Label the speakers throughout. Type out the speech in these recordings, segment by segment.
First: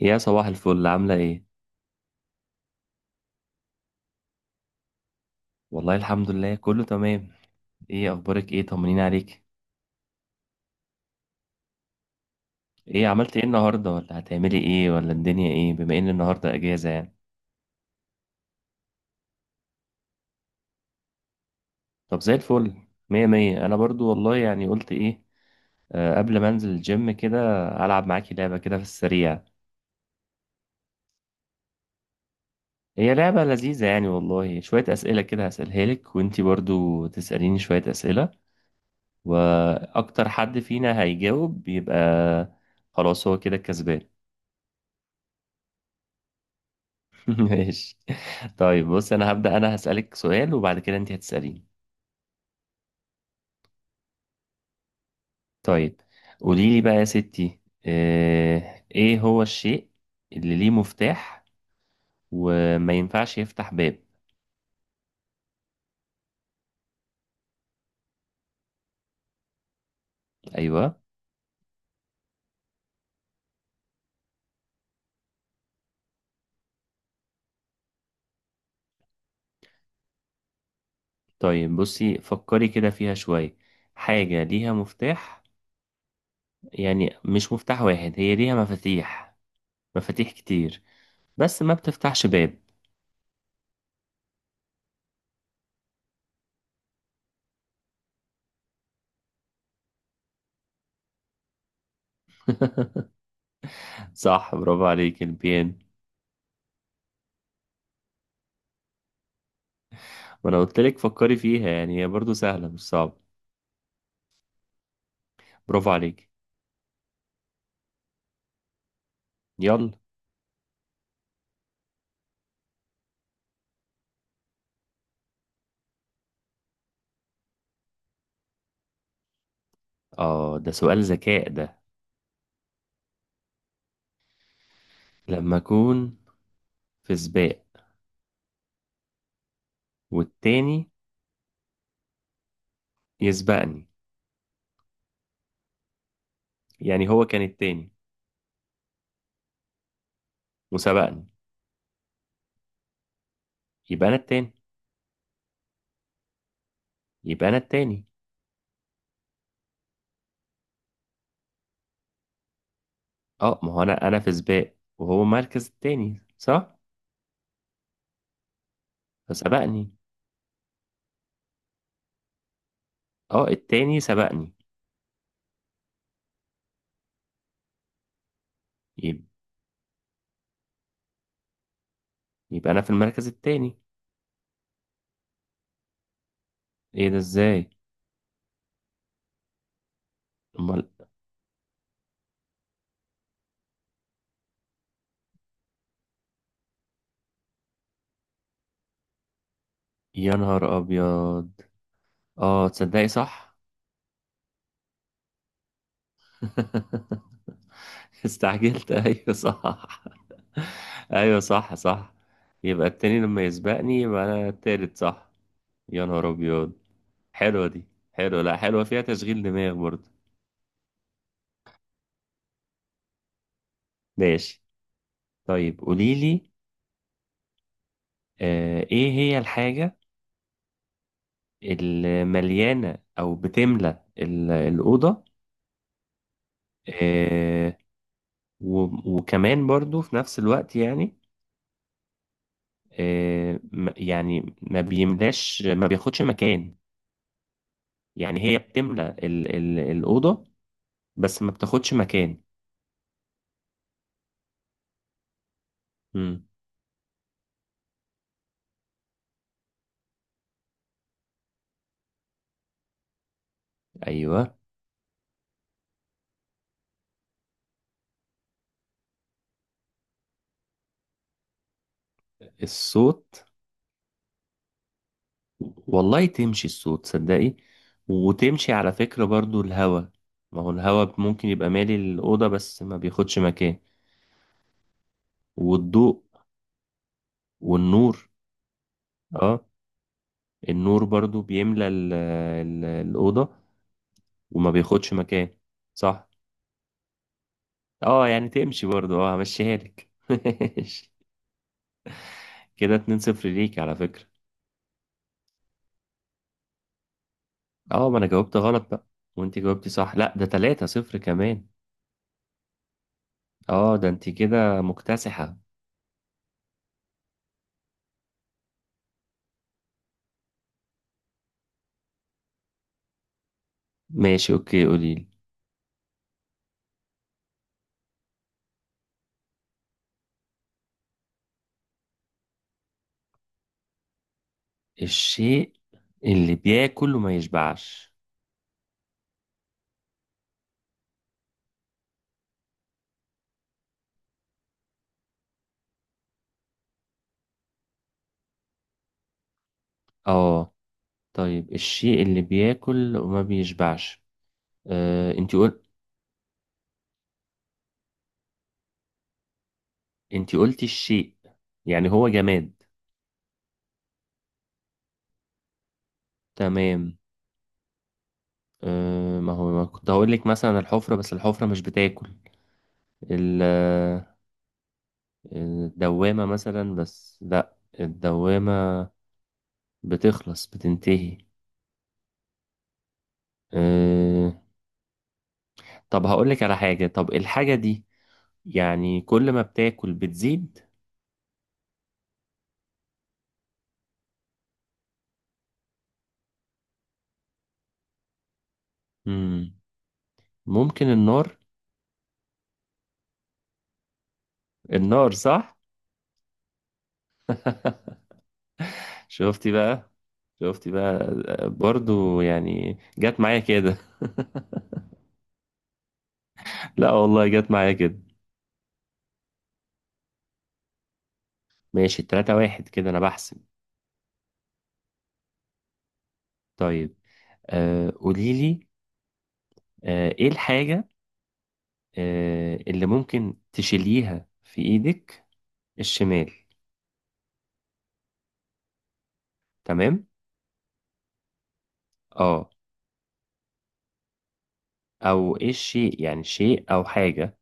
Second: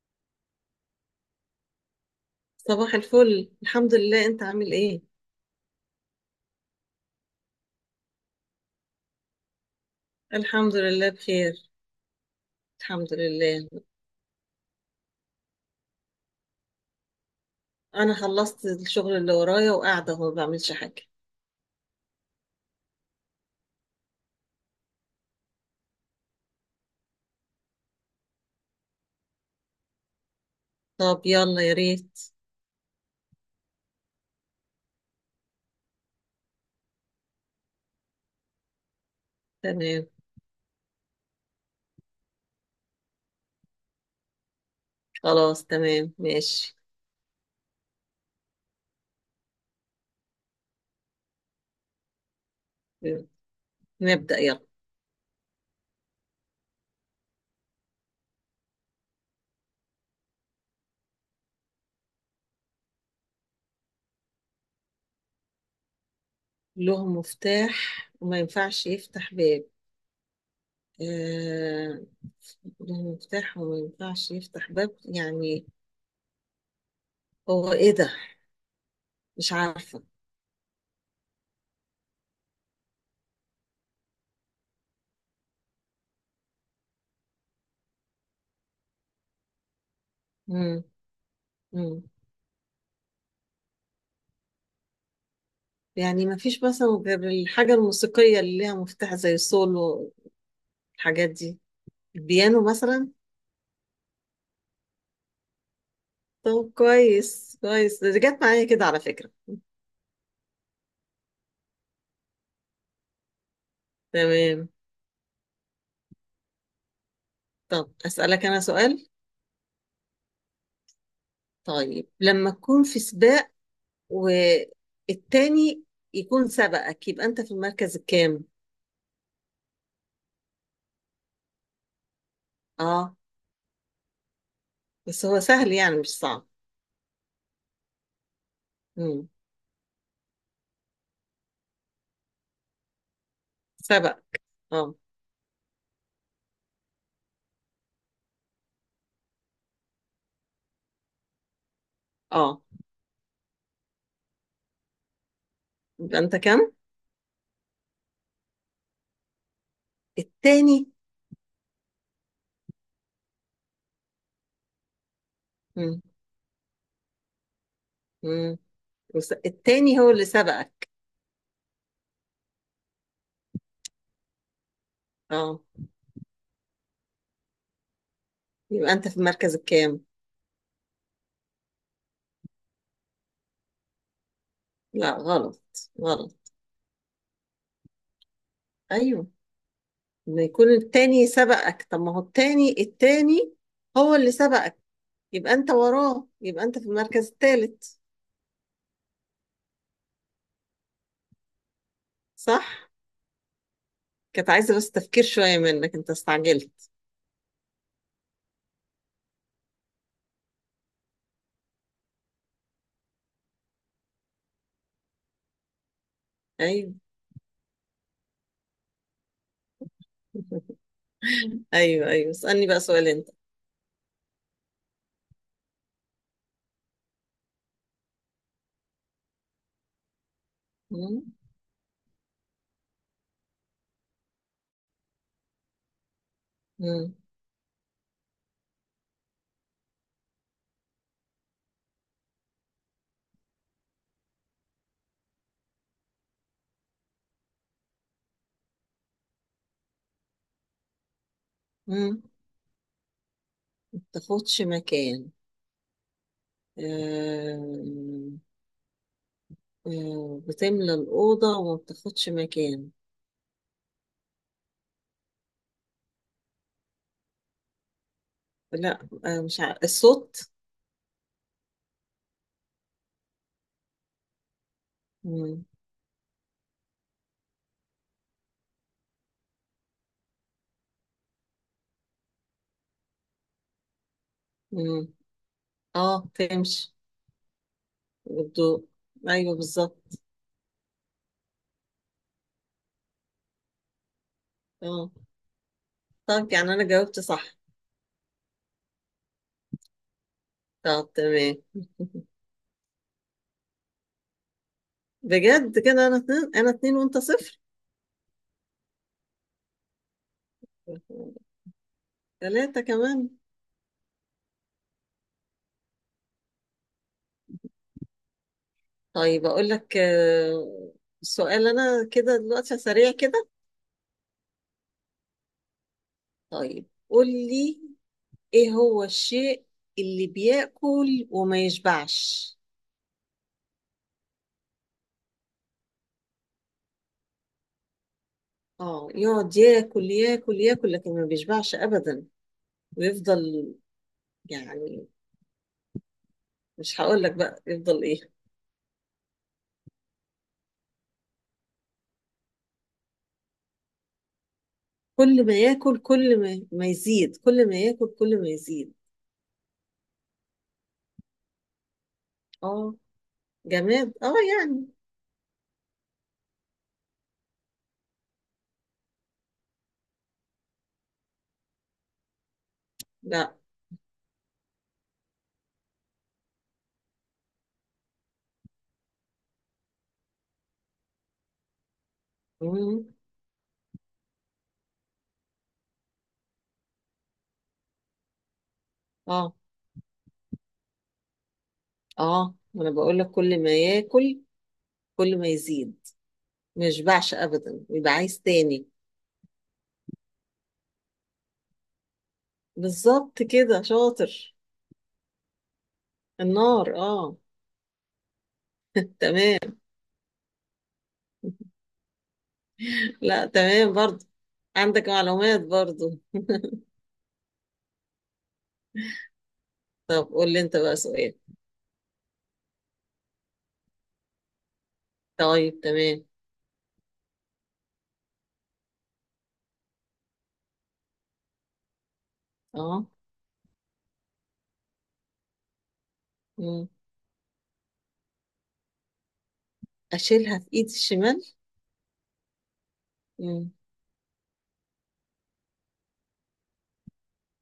Speaker 1: يا صباح الفل، عاملة ايه؟
Speaker 2: صباح الفل، الحمد لله. انت عامل ايه؟
Speaker 1: والله الحمد لله كله تمام. ايه اخبارك، ايه طمنين عليك.
Speaker 2: الحمد لله بخير.
Speaker 1: ايه
Speaker 2: الحمد
Speaker 1: عملت ايه
Speaker 2: لله.
Speaker 1: النهاردة، ولا هتعملي ايه، ولا الدنيا ايه، بما ان النهاردة اجازة يعني.
Speaker 2: انا خلصت الشغل اللي ورايا وقاعده اهو ما بعملش حاجه.
Speaker 1: طب زي الفل، مية مية. انا برضو والله، يعني قلت ايه، قبل ما انزل الجيم كده العب معاكي لعبة كده في السريع.
Speaker 2: طب يلا يا ريت.
Speaker 1: هي لعبة لذيذة يعني والله، شوية اسئلة كده هسألها لك، وانتي برضو تسأليني شوية اسئلة،
Speaker 2: تمام.
Speaker 1: واكتر حد فينا هيجاوب يبقى خلاص هو كده الكسبان.
Speaker 2: خلاص تمام ماشي.
Speaker 1: ماشي. طيب بص، انا هسألك سؤال، وبعد كده انت هتسأليني.
Speaker 2: نبدأ يلا.
Speaker 1: طيب قولي لي بقى يا ستي، ايه هو الشيء اللي ليه مفتاح وما ينفعش يفتح باب؟
Speaker 2: له مفتاح وما ينفعش يفتح باب.
Speaker 1: ايوه.
Speaker 2: آه... له مفتاح وما ينفعش يفتح باب يعني. هو ايه ده؟ مش عارفه.
Speaker 1: طيب بصي فكري كده فيها شوية. حاجة ليها مفتاح، يعني مش مفتاح واحد، هي ليها مفاتيح، مفاتيح كتير،
Speaker 2: مم.
Speaker 1: بس ما
Speaker 2: مم.
Speaker 1: بتفتحش باب.
Speaker 2: يعني ما فيش مثلا غير الحاجة الموسيقية اللي ليها مفتاح زي سولو. الحاجات دي. البيانو مثلا.
Speaker 1: صح، برافو عليك، البيان.
Speaker 2: طب كويس كويس، ده جت معايا كده على فكرة.
Speaker 1: وانا قلت لك فكري فيها، يعني هي برضو سهلة مش صعبة.
Speaker 2: تمام.
Speaker 1: برافو عليك.
Speaker 2: طب أسألك أنا سؤال.
Speaker 1: يلا.
Speaker 2: طيب لما تكون في سباق والتاني يكون سبقك، يبقى أنت في المركز الكام؟
Speaker 1: اه ده سؤال ذكاء ده.
Speaker 2: آه. بس هو
Speaker 1: لما
Speaker 2: سهل يعني مش
Speaker 1: اكون
Speaker 2: صعب.
Speaker 1: في سباق
Speaker 2: مم.
Speaker 1: والتاني يسبقني،
Speaker 2: سبق. آه.
Speaker 1: يعني هو كان التاني وسبقني،
Speaker 2: آه.
Speaker 1: يبقى انا التاني.
Speaker 2: يبقى أنت كام؟
Speaker 1: يبقى انا التاني.
Speaker 2: التاني.
Speaker 1: اه ما هو انا في سباق، وهو مركز
Speaker 2: مم.
Speaker 1: التاني، صح؟
Speaker 2: مم.
Speaker 1: فسبقني.
Speaker 2: التاني هو اللي سبقك.
Speaker 1: اه التاني سبقني.
Speaker 2: آه. يبقى أنت في
Speaker 1: يب-
Speaker 2: المركز الكام؟
Speaker 1: يبقى انا في المركز التاني.
Speaker 2: لا غلط. غلط.
Speaker 1: ايه ده ازاي؟
Speaker 2: أيوه. إن يكون
Speaker 1: امال.
Speaker 2: التاني سبقك، طب ما هو التاني التاني هو اللي سبقك. يبقى انت وراه، يبقى انت في المركز الثالث.
Speaker 1: يا نهار ابيض.
Speaker 2: صح.
Speaker 1: اه تصدقي صح.
Speaker 2: كانت عايزة بس تفكير شوية منك، انت استعجلت.
Speaker 1: استعجلت، ايوه صح. ايوه صح صح. يبقى التاني لما يسبقني يبقى انا التالت، صح. يا نهار ابيض.
Speaker 2: ايوه.
Speaker 1: حلوه دي. حلوه، لا حلوه، فيها تشغيل دماغ برضه.
Speaker 2: ايوه ايوه، اسألني بقى سؤال انت.
Speaker 1: ماشي. طيب قوليلي، ايه هي الحاجه
Speaker 2: مم.
Speaker 1: اللي مليانه او بتملى الاوضه،
Speaker 2: مم.
Speaker 1: آه وكمان برضه في نفس الوقت يعني، يعني ما بيملاش، ما بياخدش مكان. يعني هي بتملى الأوضة بس ما بتاخدش
Speaker 2: مم.
Speaker 1: مكان.
Speaker 2: ما بتاخدش مكان.
Speaker 1: امم.
Speaker 2: آم، بتملى الأوضة وما بتاخدش مكان.
Speaker 1: ايوه.
Speaker 2: لا، مش عارف. الصوت؟
Speaker 1: الصوت.
Speaker 2: مم.
Speaker 1: والله تمشي الصوت صدقي، وتمشي على فكرة برضو الهوا. ما هو الهوا ممكن يبقى مالي الأوضة بس ما بياخدش مكان.
Speaker 2: مم. اه،
Speaker 1: والضوء.
Speaker 2: تمشي.
Speaker 1: والنور.
Speaker 2: والضوء. ايوه
Speaker 1: اه،
Speaker 2: بالظبط.
Speaker 1: النور برضو بيملى الأوضة وما
Speaker 2: اه.
Speaker 1: بياخدش مكان. صح.
Speaker 2: طب يعني انا جاوبت صح؟
Speaker 1: اه يعني تمشي برضو، اه همشيها لك.
Speaker 2: طب تمام.
Speaker 1: كده 2 صفر ليك على فكرة.
Speaker 2: بجد كده انا 2، انا 2 وانت 0.
Speaker 1: اه ما انا جاوبت غلط بقى، وانت جاوبتي صح. لا ده 3 صفر كمان.
Speaker 2: 3 كمان.
Speaker 1: اه ده انت كده مكتسحة.
Speaker 2: طيب اقول لك، سؤال انا كده دلوقتي سريع كده.
Speaker 1: ماشي اوكي قوليلي.
Speaker 2: طيب قول لي، ايه هو الشيء اللي بياكل وما يشبعش؟
Speaker 1: الشيء اللي بياكل وما يشبعش.
Speaker 2: اه يقعد ياكل ياكل ياكل لكن ما بيشبعش ابدا، ويفضل يعني. مش هقول لك بقى يفضل ايه.
Speaker 1: اه طيب، الشيء اللي بياكل وما بيشبعش. آه
Speaker 2: كل ما
Speaker 1: انت قلت،
Speaker 2: ياكل كل ما يزيد، كل ما ياكل كل ما يزيد.
Speaker 1: انت قلتي الشيء، يعني هو جماد.
Speaker 2: اه، جماد اه يعني.
Speaker 1: تمام. آه ما هو ما كنت هقول لك مثلا الحفرة، بس الحفرة مش بتاكل.
Speaker 2: لا.
Speaker 1: ال- آه، الدوامة مثلا، بس لا الدوامة بتخلص بتنتهي.
Speaker 2: مم.
Speaker 1: آه طب هقول لك على حاجة، طب الحاجة دي يعني كل
Speaker 2: اه
Speaker 1: ما بتاكل بتزيد.
Speaker 2: اه، ما انا بقول لك كل ما ياكل كل ما يزيد، ما يشبعش ابدا ويبقى عايز تاني.
Speaker 1: مم. ممكن النار.
Speaker 2: بالظبط كده شاطر.
Speaker 1: النار صح.
Speaker 2: النار اه.
Speaker 1: شفتي
Speaker 2: تمام.
Speaker 1: بقى، شفتي بقى. برضو يعني جت
Speaker 2: لا
Speaker 1: معايا
Speaker 2: تمام
Speaker 1: كده.
Speaker 2: برضو، عندك معلومات برضو.
Speaker 1: لا والله جت معايا كده.
Speaker 2: طب قول لي انت بقى سؤال.
Speaker 1: ماشي، 3-1 كده انا بحسب.
Speaker 2: طيب تمام.
Speaker 1: طيب. قولي لي، ايه الحاجة اللي
Speaker 2: اه.
Speaker 1: ممكن تشيليها في ايدك الشمال.
Speaker 2: مم.
Speaker 1: تمام.
Speaker 2: اشيلها في ايدي الشمال.
Speaker 1: اه.
Speaker 2: مم.
Speaker 1: او ايه الشيء، يعني شيء او حاجة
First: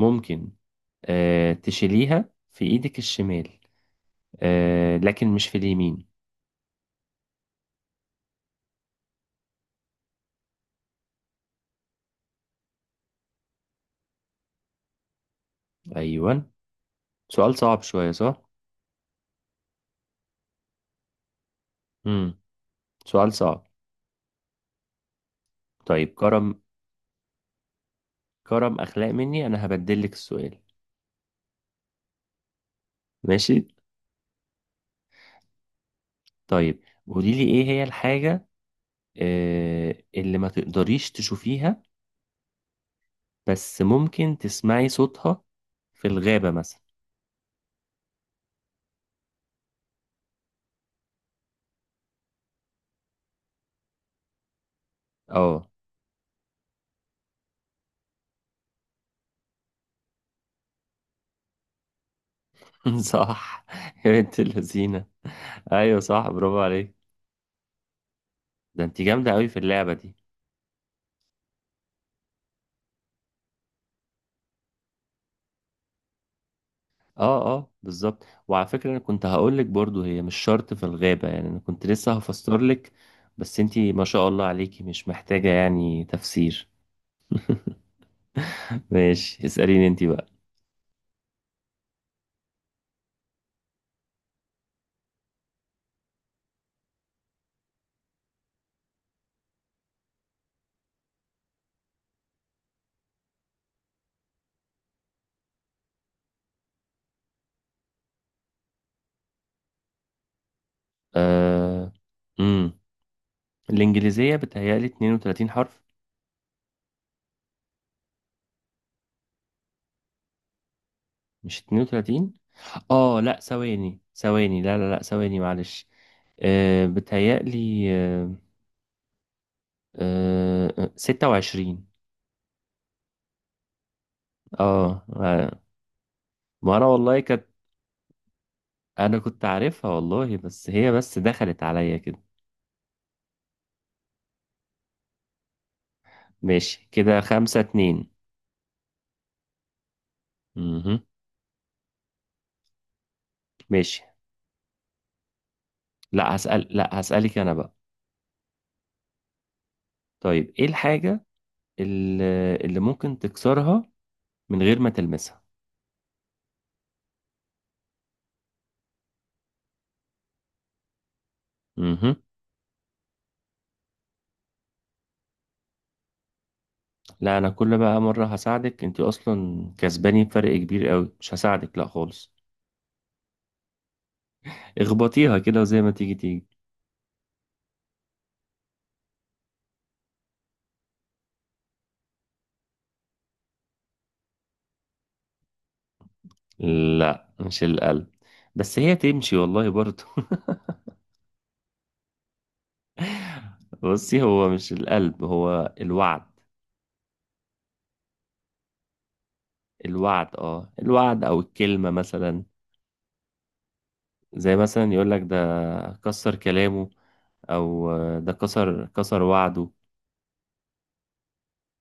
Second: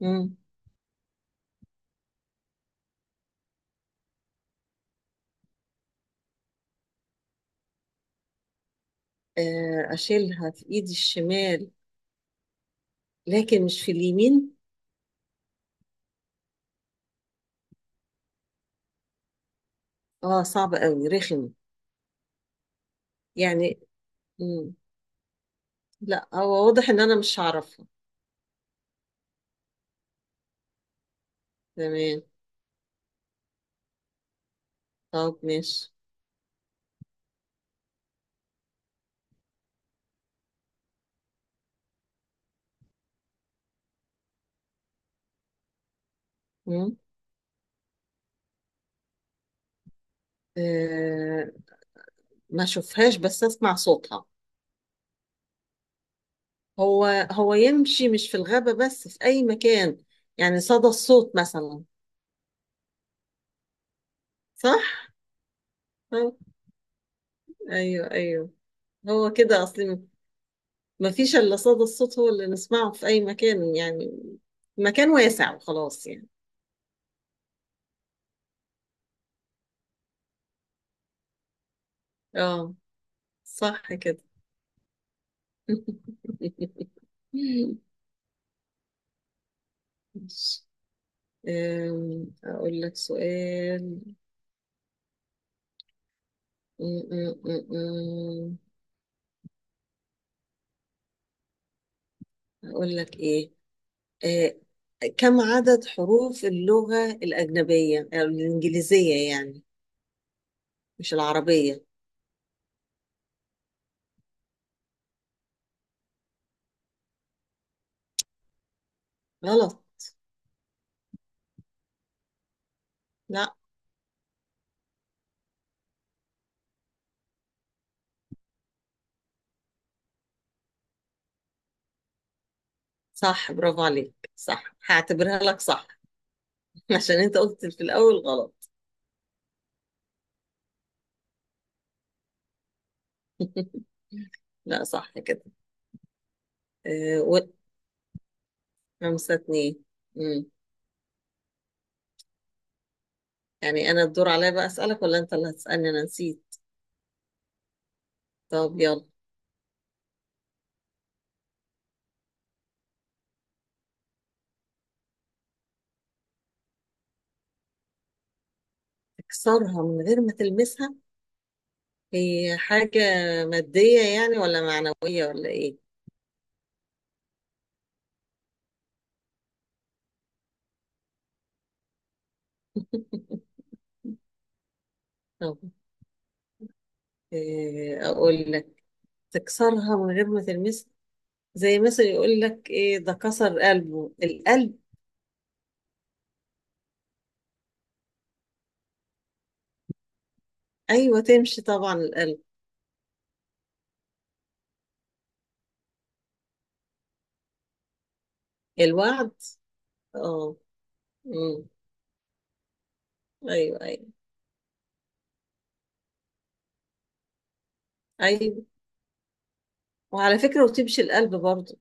Speaker 2: مم.
Speaker 1: تشيليها في ايدك الشمال، لكن مش في اليمين.
Speaker 2: آه، اشيلها في ايدي الشمال لكن مش في اليمين.
Speaker 1: أيوة. سؤال صعب شوية صح؟
Speaker 2: اه صعب قوي رخم
Speaker 1: مم. سؤال صعب.
Speaker 2: يعني. مم.
Speaker 1: طيب
Speaker 2: لا
Speaker 1: كرم،
Speaker 2: هو واضح ان انا مش هعرفها.
Speaker 1: كرم أخلاق مني أنا هبدل لك السؤال.
Speaker 2: تمام.
Speaker 1: ماشي؟
Speaker 2: طب ماشي.
Speaker 1: طيب قولي لي إيه هي الحاجة اللي ما تقدريش تشوفيها بس ممكن تسمعي صوتها، في الغابة مثلا.
Speaker 2: مم. آه ما اشوفهاش بس اسمع صوتها.
Speaker 1: اه.
Speaker 2: هو هو يمشي مش في الغابة بس في اي مكان. يعني صدى الصوت مثلا.
Speaker 1: صح. يا بنت اللذينة.
Speaker 2: صح.
Speaker 1: أيوة صح،
Speaker 2: آه،
Speaker 1: برافو عليك.
Speaker 2: ايوه ايوه.
Speaker 1: ده أنت جامدة
Speaker 2: هو
Speaker 1: أوي في
Speaker 2: كده
Speaker 1: اللعبة
Speaker 2: اصلي.
Speaker 1: دي.
Speaker 2: ما فيش الا صدى الصوت، هو اللي نسمعه في اي مكان يعني. مكان واسع وخلاص يعني.
Speaker 1: اه اه بالظبط. وعلى فكرة انا كنت هقول لك برضو هي مش شرط في الغابة، يعني انا كنت لسه هفسر
Speaker 2: اه
Speaker 1: لك، بس انتي
Speaker 2: صح
Speaker 1: ما
Speaker 2: كده.
Speaker 1: شاء الله عليكي مش محتاجة يعني تفسير. ماشي اسأليني انتي بقى.
Speaker 2: ماشي. اقول لك سؤال. أقول لك إيه، آه، كم عدد حروف اللغة الأجنبية أو الإنجليزية يعني، مش العربية؟
Speaker 1: آه... امم الانجليزية بتهيألي 32 حرف.
Speaker 2: غلط.
Speaker 1: مش 32. اه لا،
Speaker 2: لا
Speaker 1: ثواني ثواني، لا لا لا ثواني معلش. بتهيألي 26.
Speaker 2: صح، برافو عليك. صح
Speaker 1: اه
Speaker 2: هعتبرها لك صح.
Speaker 1: ما انا
Speaker 2: عشان
Speaker 1: والله
Speaker 2: أنت
Speaker 1: كانت،
Speaker 2: قلت في الأول غلط.
Speaker 1: انا كنت عارفها والله، بس هي بس دخلت عليا كده.
Speaker 2: لا صح كده.
Speaker 1: ماشي كده
Speaker 2: آه، و-
Speaker 1: خمسة اتنين.
Speaker 2: 5-2. مم.
Speaker 1: مهم.
Speaker 2: يعني أنا
Speaker 1: ماشي.
Speaker 2: الدور عليا بقى أسألك، ولا أنت اللي هتسألني؟ أنا نسيت.
Speaker 1: لا هسألك انا بقى.
Speaker 2: طب يلا.
Speaker 1: طيب ايه الحاجة اللي ممكن تكسرها من غير ما تلمسها؟
Speaker 2: تكسرها من غير ما تلمسها.
Speaker 1: مهم.
Speaker 2: هي حاجة مادية يعني ولا معنوية ولا إيه؟
Speaker 1: لا انا كل بقى مرة هساعدك، انت اصلا كسباني بفرق كبير قوي، مش هساعدك لا خالص. اخبطيها
Speaker 2: طب
Speaker 1: كده وزي ما تيجي تيجي.
Speaker 2: إيه أقول لك. تكسرها من غير ما تلمسها. زي مثلا يقول لك إيه؟ ده كسر قلبه، القلب.
Speaker 1: لا مش القلب، بس هي تمشي والله برضه.
Speaker 2: أيوة تمشي طبعا القلب.
Speaker 1: بصي، هو مش القلب، هو الوعد.
Speaker 2: الوعد.
Speaker 1: الوعد،
Speaker 2: اه.
Speaker 1: اه الوعد او
Speaker 2: أمم.
Speaker 1: الكلمة مثلا.
Speaker 2: أيوة أيوة.
Speaker 1: زي مثلا يقول لك ده كسر كلامه، او ده
Speaker 2: أيوة.
Speaker 1: كسر وعده.
Speaker 2: وعلى فكرة، وتمشي القلب برضو.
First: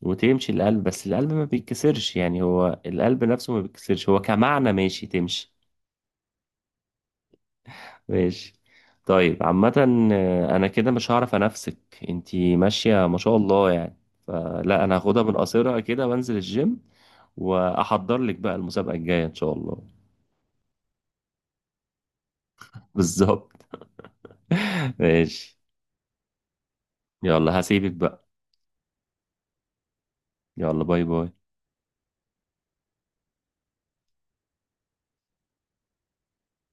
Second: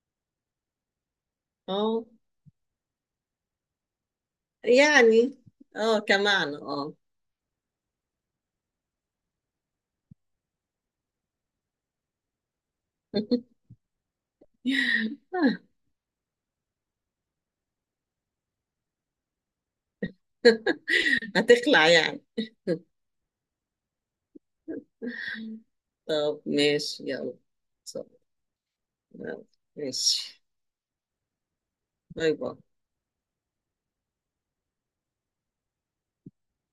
Speaker 1: وتمشي القلب، بس القلب ما
Speaker 2: اه
Speaker 1: بيتكسرش يعني، هو القلب نفسه ما بيتكسرش، هو كمعنى ماشي
Speaker 2: يعني
Speaker 1: تمشي.
Speaker 2: اه كمعنى اه.
Speaker 1: ماشي. طيب عامة، انا كده مش هعرف انافسك، انتي ماشية ما شاء الله يعني. فلا انا هاخدها من قصيرها كده وانزل الجيم، واحضر لك بقى المسابقة الجاية ان شاء الله.
Speaker 2: هتخلع يعني.
Speaker 1: بالظبط. ماشي.
Speaker 2: طب ماشي يلا.
Speaker 1: يلا هسيبك
Speaker 2: طب،
Speaker 1: بقى.
Speaker 2: يلا. ماشي.
Speaker 1: يلا باي باي.
Speaker 2: باي باي.